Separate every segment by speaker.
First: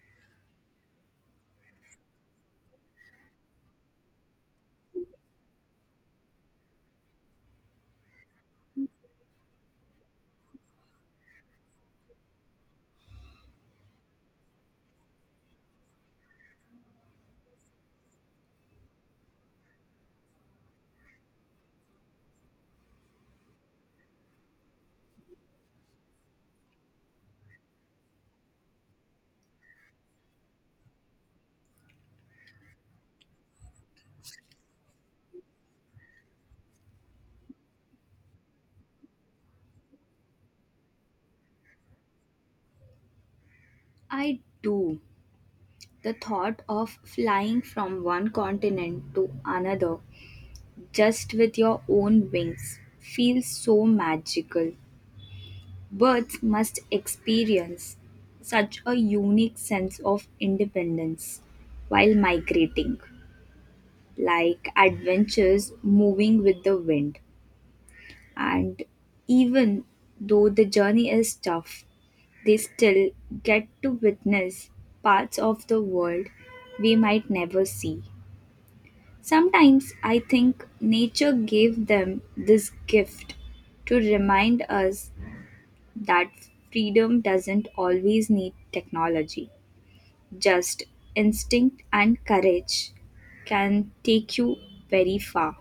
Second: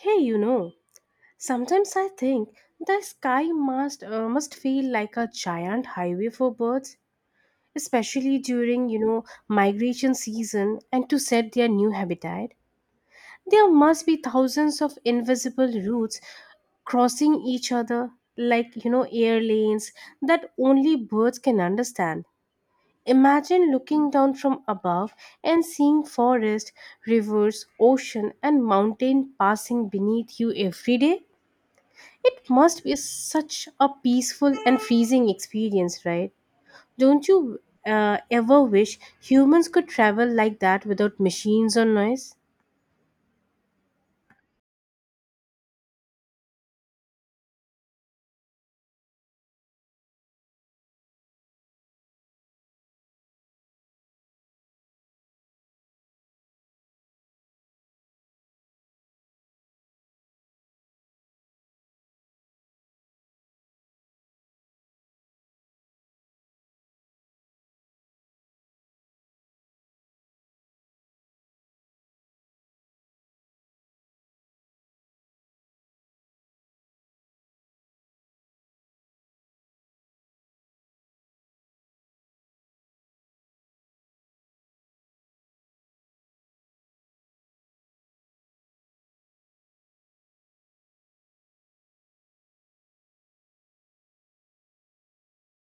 Speaker 1: Hey, sometimes I think the sky must feel like a giant highway for birds, especially during, migration season and to set their new habitat. There must be thousands of invisible routes crossing each other like air lanes that only birds can understand. Imagine looking down from above and seeing forest, rivers, ocean, and mountain passing beneath you every day. It must be such a peaceful and freezing experience, right? Don't you ever wish humans could travel like that without machines or noise?
Speaker 2: I do. The thought of flying from one continent to another just with your own wings feels so magical. Birds must experience such a unique sense of independence while migrating, like adventures moving with the wind. And even though the journey is tough, they still get to witness parts of the world we might never see. Sometimes I think nature gave them this gift to remind us that freedom doesn't always need technology. Just instinct and courage can take you very far.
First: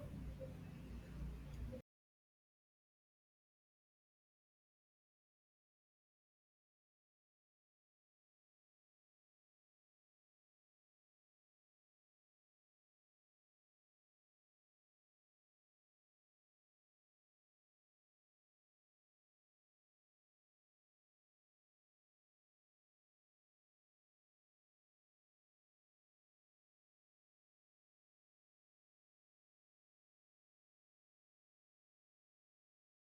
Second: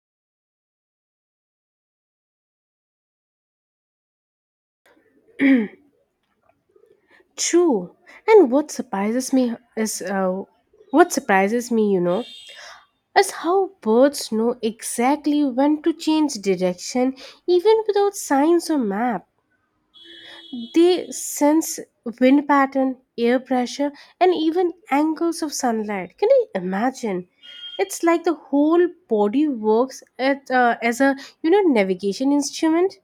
Speaker 1: True. And what surprises me is what surprises me, is how birds know exactly when to change direction even without signs or maps. They sense wind pattern, air pressure, and even angles of sunlight. Can you imagine? It's like the whole body works as a navigation instrument.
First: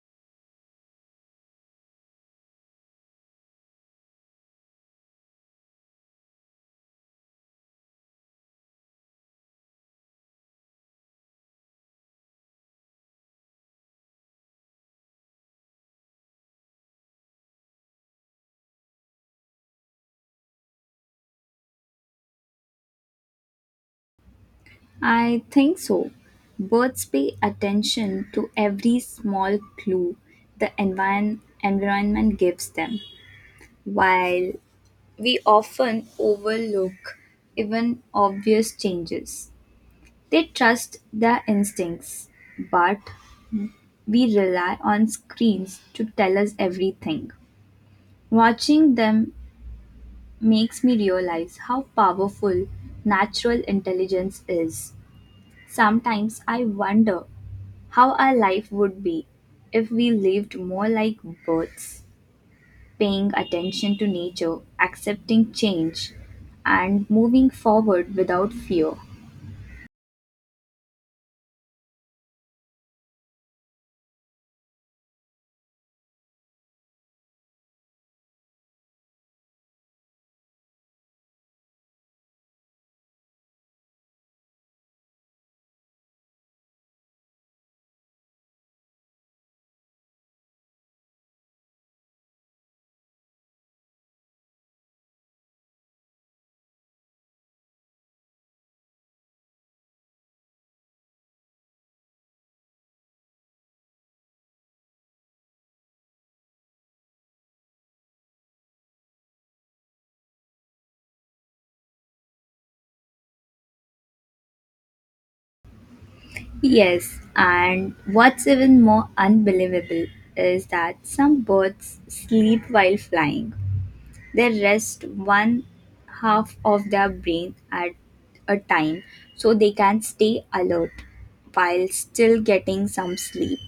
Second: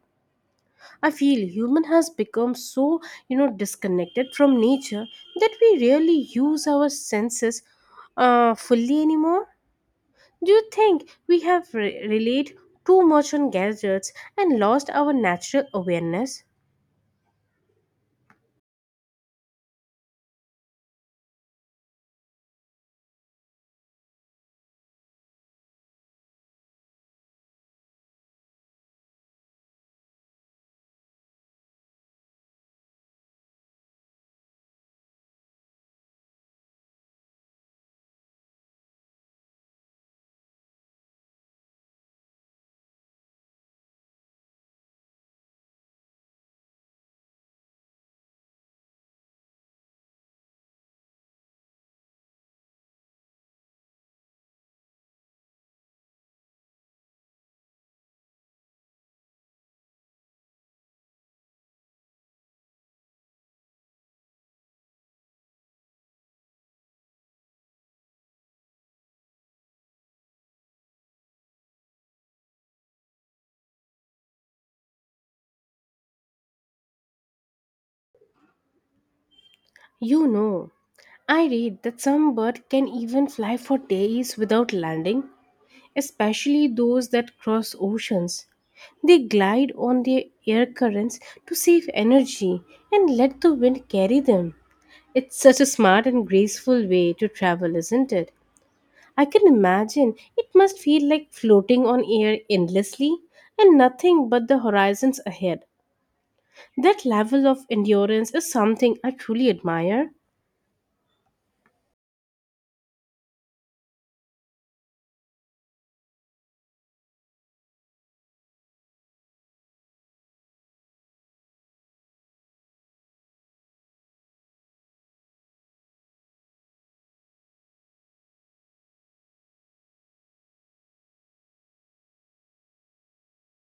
Speaker 1: I feel human has become so disconnected from nature that we rarely use our senses fully anymore. Do you think we have relied too much on gadgets and lost our natural awareness?
Speaker 2: I think so. Birds pay attention to every small clue the environment gives them, while we often overlook even obvious changes. They trust their instincts, but we rely on screens to tell us everything. Watching them makes me realize how powerful natural intelligence is. Sometimes I wonder how our life would be if we lived more like birds, paying attention to nature, accepting change, and moving forward without fear.
Speaker 1: You know, I read that some birds can even fly for days without landing, especially those that cross oceans. They glide on the air currents to save energy and let the wind carry them. It's such a smart and graceful way to travel, isn't it? I can imagine it must feel like floating on air endlessly and nothing but the horizons ahead. That level of endurance is something I truly admire.
Speaker 2: Yes, and what's even more unbelievable is that some birds sleep while flying. They rest one half of their brain at a time so they can stay alert while still getting some sleep.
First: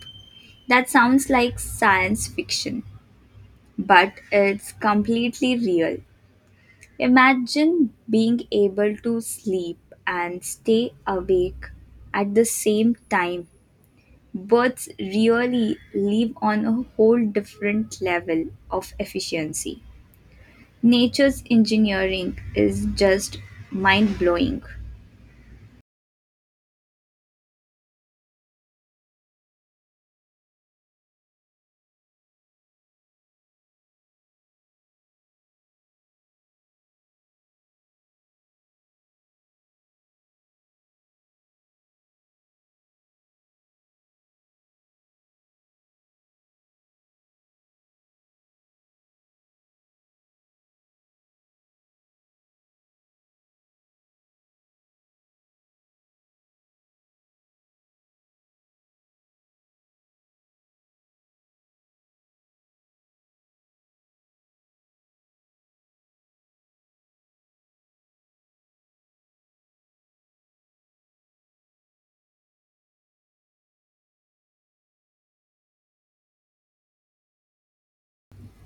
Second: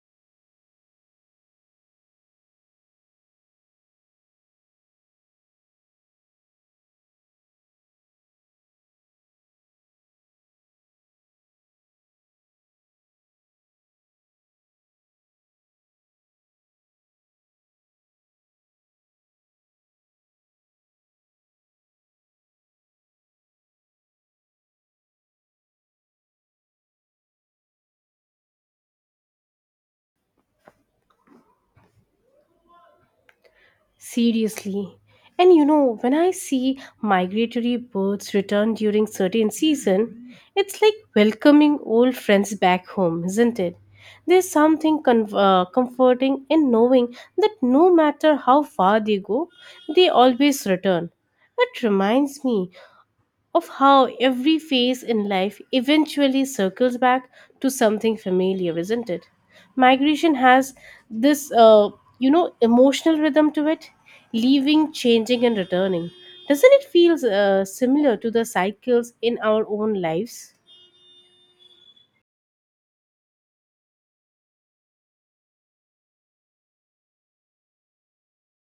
Speaker 2: That sounds like science fiction, but it's completely real. Imagine being able to sleep and stay awake at the same time. Birds really live on a whole different level of efficiency. Nature's engineering is just mind blowing.
Speaker 1: Seriously. And you know, when I see migratory birds return during certain season, it's like welcoming old friends back home, isn't it? There's something comforting in knowing that no matter how far they go, they always return. It reminds me of how every phase in life eventually circles back to something familiar, isn't it? Migration has this emotional rhythm to it, leaving, changing, and returning. Doesn't it feel similar to the cycles in our own lives?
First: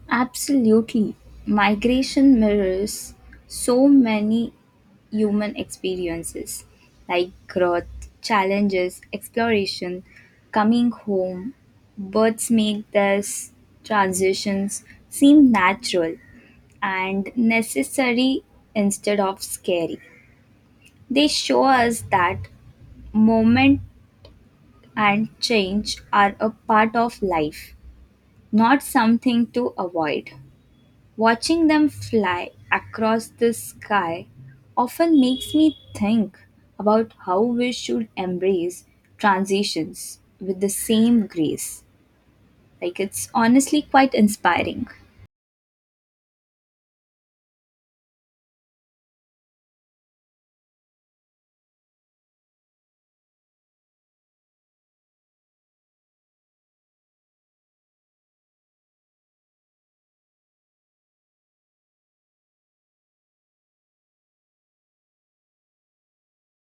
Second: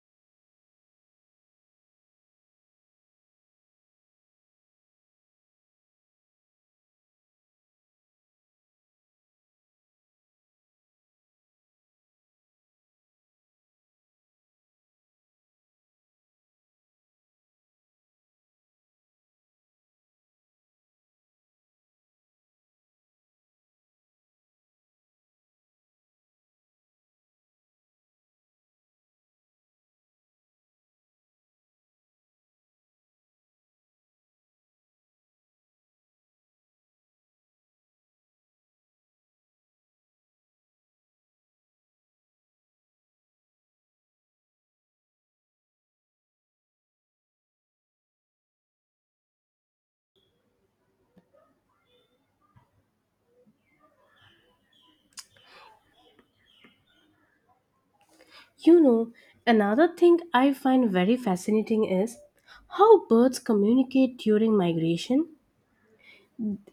Speaker 2: Absolutely. Migration mirrors so many human experiences like growth, challenges, exploration, coming home. Birds make these transitions seem natural and necessary instead of scary. They show us that moment and change are a part of life, not something to avoid. Watching them fly across the sky often makes me think about how we should embrace transitions with the same grace. Like, it's honestly quite inspiring.
Speaker 1: You know, another thing I find very fascinating is how birds communicate during migration.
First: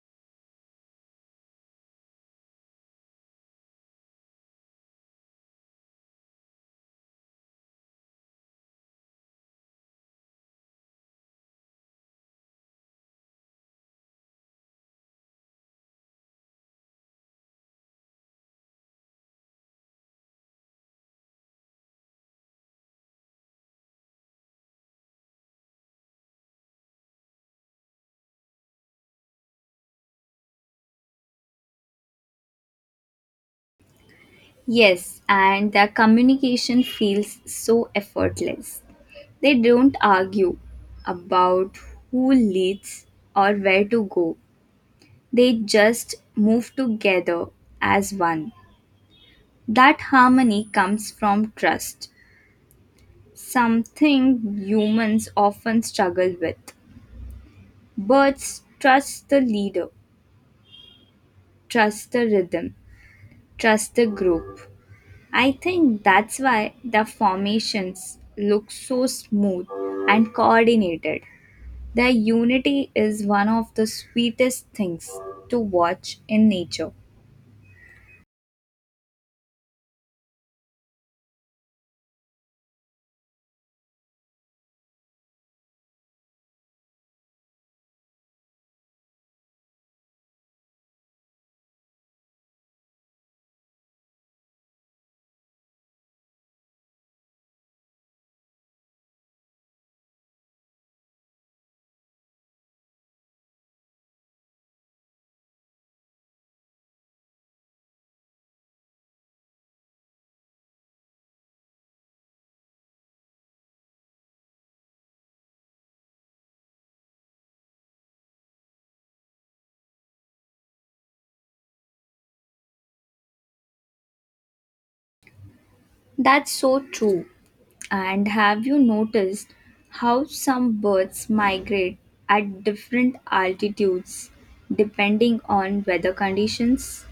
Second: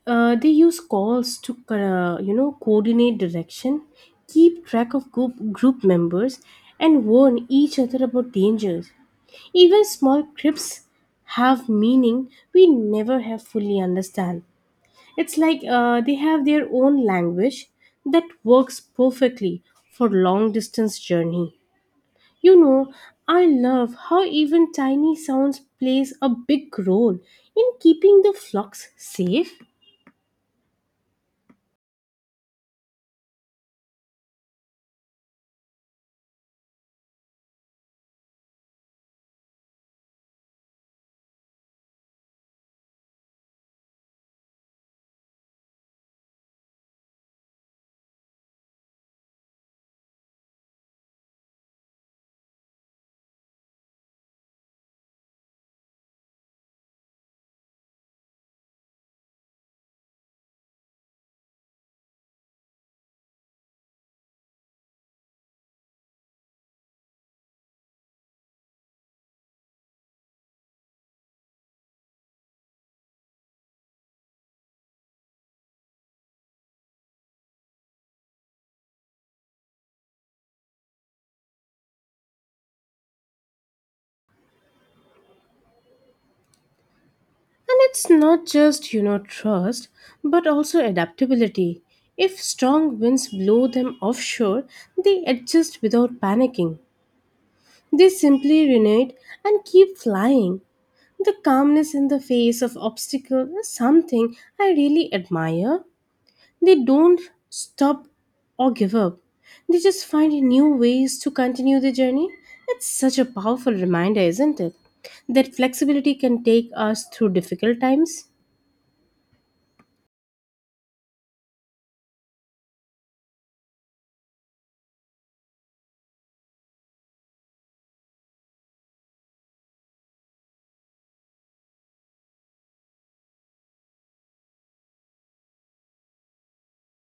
Speaker 1: They use calls to coordinate direction, keep track of group members, and warn each other about dangers. Even small crypts have meaning we never have fully understand. It's like they have their own language that works perfectly for long distance journey. You know, I love how even tiny sounds plays a big role in keeping the flocks safe.
Speaker 2: Yes, and their communication feels so effortless. They don't argue about who leads or where to go, they just move together as one. That harmony comes from trust, something humans often struggle with. Birds trust the leader, trust the rhythm, trust the group. I think that's why the formations look so smooth and coordinated. Their unity is one of the sweetest things to watch in nature.
Speaker 1: And it's not just, you know, trust, but also adaptability. If strong winds blow them offshore, they adjust without panicking. They simply renate and keep flying. The calmness in the face of obstacle is something I really admire. They don't stop or give up. They just find new ways to continue the journey. It's such a powerful reminder, isn't it? That flexibility can take us through difficult times.
Speaker 2: That's so true. And have you noticed how some birds migrate at different altitudes depending on weather conditions?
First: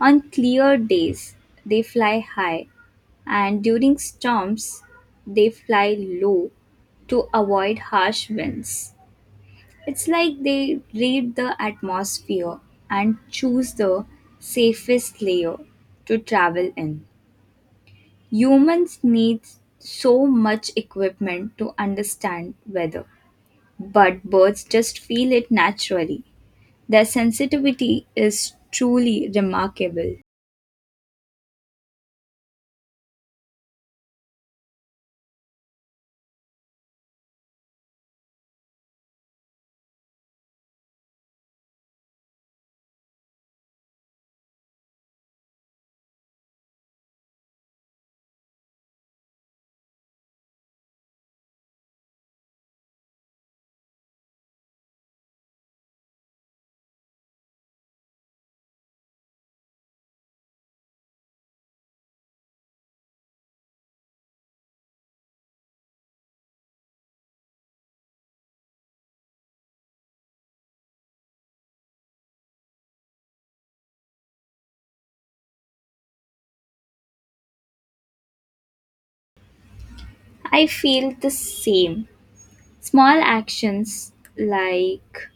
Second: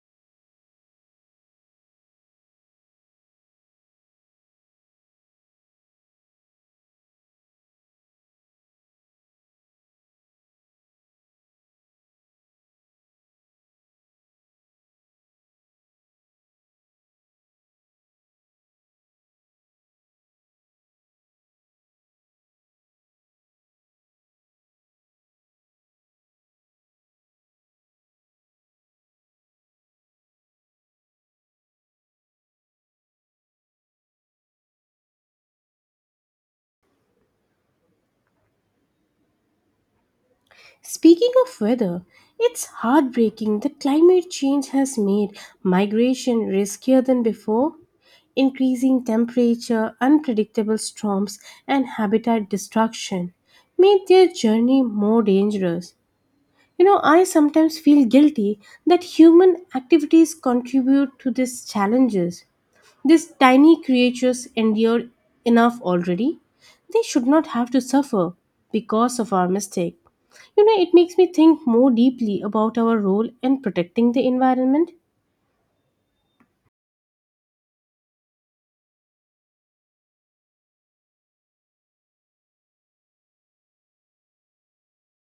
Speaker 2: On clear days, they fly high, and during storms, they fly low to avoid harsh winds. It's like they read the atmosphere and choose the safest layer to travel in. Humans need so much equipment to understand weather, but birds just feel it naturally. Their sensitivity is truly remarkable.
Speaker 1: Speaking of weather, it's heartbreaking that climate change has made migration riskier than before. Increasing temperature, unpredictable storms, and habitat destruction made their journey more dangerous. You know, I sometimes feel guilty that human activities contribute to these challenges. These tiny creatures endure enough already. They should not have to suffer because of our mistake. You know, it makes me think more deeply about our role in protecting the environment.
Speaker 2: I feel the same. Small actions like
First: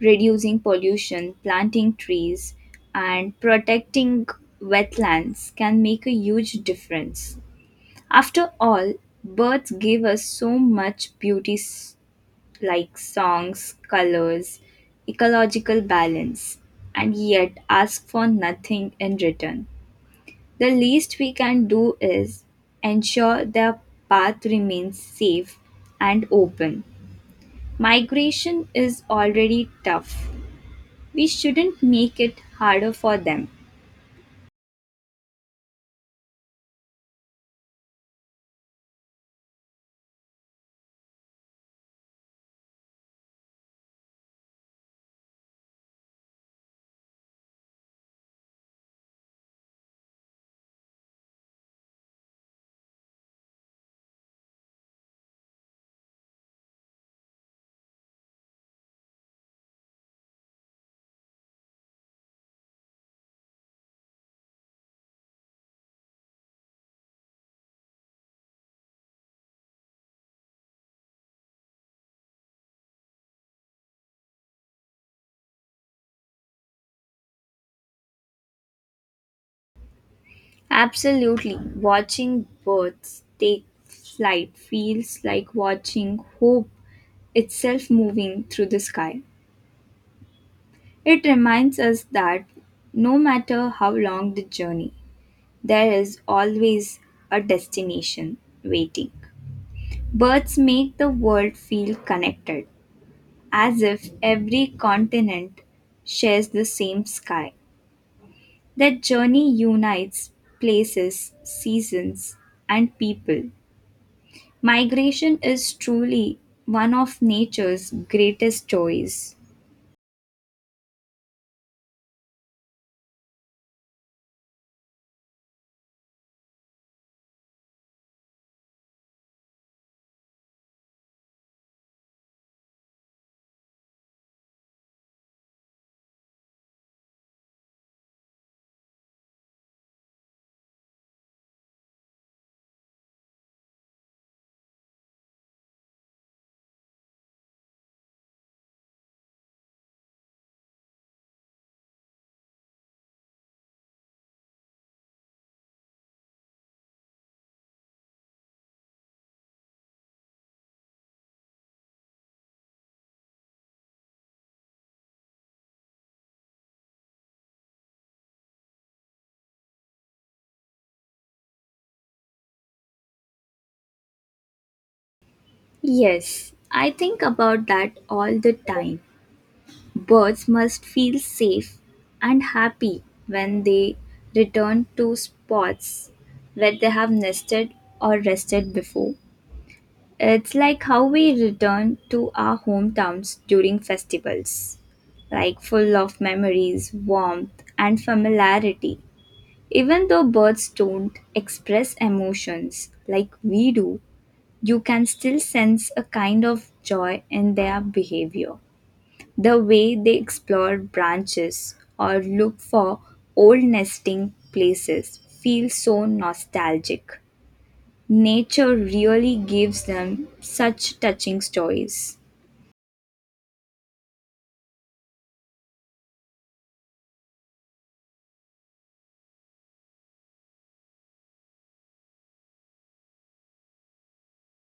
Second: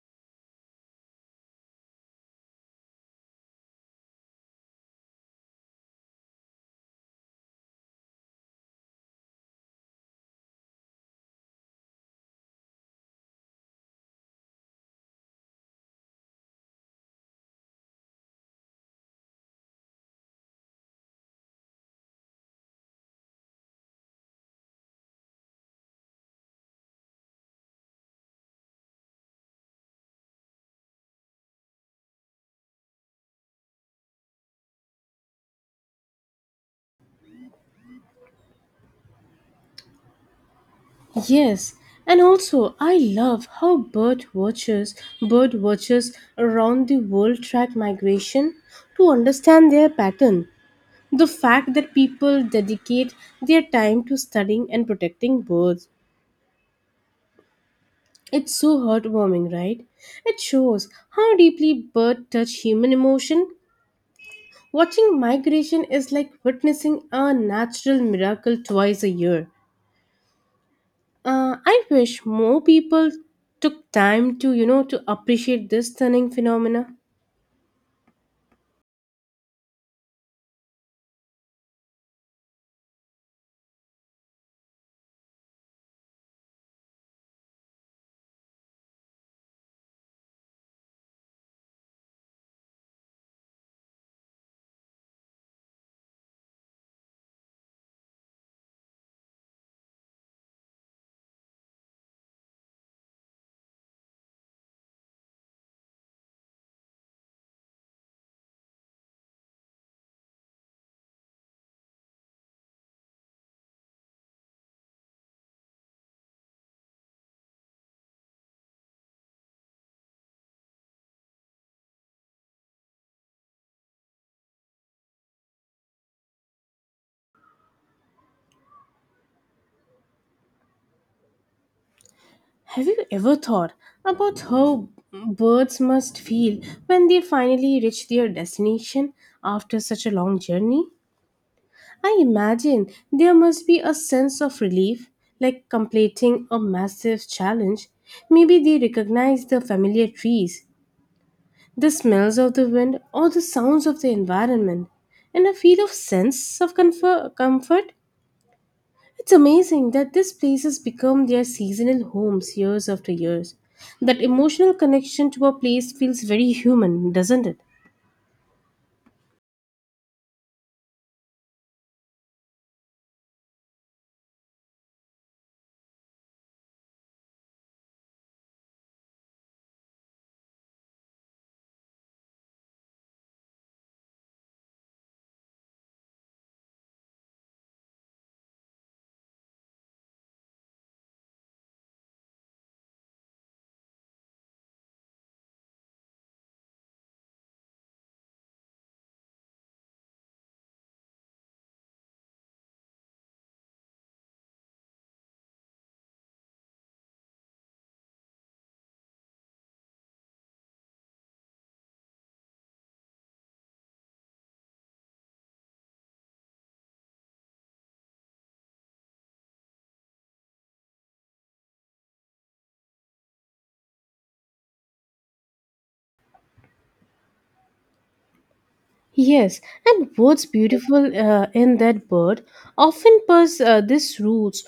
Speaker 2: reducing pollution, planting trees, and protecting wetlands can make a huge difference. After all, birds give us so much like songs, colors, ecological balance, and yet ask for nothing in return. The least we can do is ensure their path remains safe and open. Migration is already tough. We shouldn't make it harder for them.
Speaker 1: Yes, and also I love how bird watchers around the world track migration to understand their pattern. The fact that people dedicate their time to studying and protecting birds, it's so heartwarming, right? It shows how deeply birds touch human emotion. Watching migration is like witnessing a natural miracle twice a year. I wish more people took time to, to appreciate this stunning phenomena.
Speaker 2: Absolutely. Watching birds take flight feels like watching hope itself moving through the sky. It reminds us that no matter how long the journey, there is always a destination waiting. Birds make the world feel connected, as if every continent shares the same sky. That journey unites places, seasons, and people. Migration is truly one of nature's greatest joys.
Speaker 1: Have you ever thought about how birds must feel when they finally reach their destination after such a long journey? I imagine there must be a sense of relief, like completing a massive challenge. Maybe they recognize the familiar trees, the smells of the wind, or the sounds of the environment and a feel of sense of comfort. It's amazing that these places become their seasonal homes years after years. That emotional connection to a place feels very human, doesn't it?
Speaker 2: Yes, I think about that all the time. Birds must feel safe and happy when they return to spots where they have nested or rested before. It's like how we return to our hometowns during festivals, like full of memories, warmth, and familiarity. Even though birds don't express emotions like we do, you can still sense a kind of joy in their behavior. The way they explore branches or look for old nesting places feels so nostalgic. Nature really gives them such touching stories.
Speaker 1: Yes, and what's beautiful in that bird often purrs these roots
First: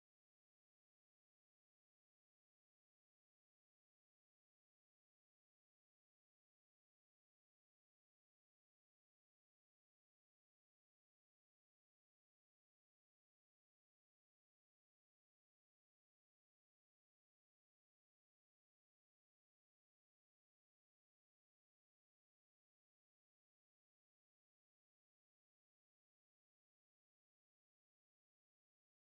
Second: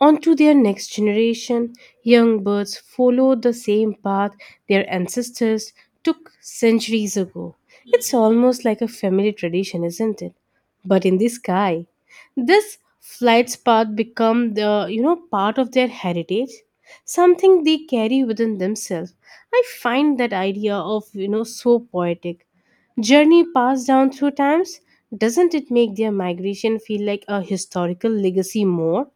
Speaker 1: on to their next generation. Young birds follow the same path their ancestors took centuries ago. It's almost like a family tradition, isn't it? But in the sky, this flight's path become the part of their heritage, something they carry within themselves. I find that idea of so poetic. Journey passed down through times, doesn't it make their migration feel like a historical legacy more?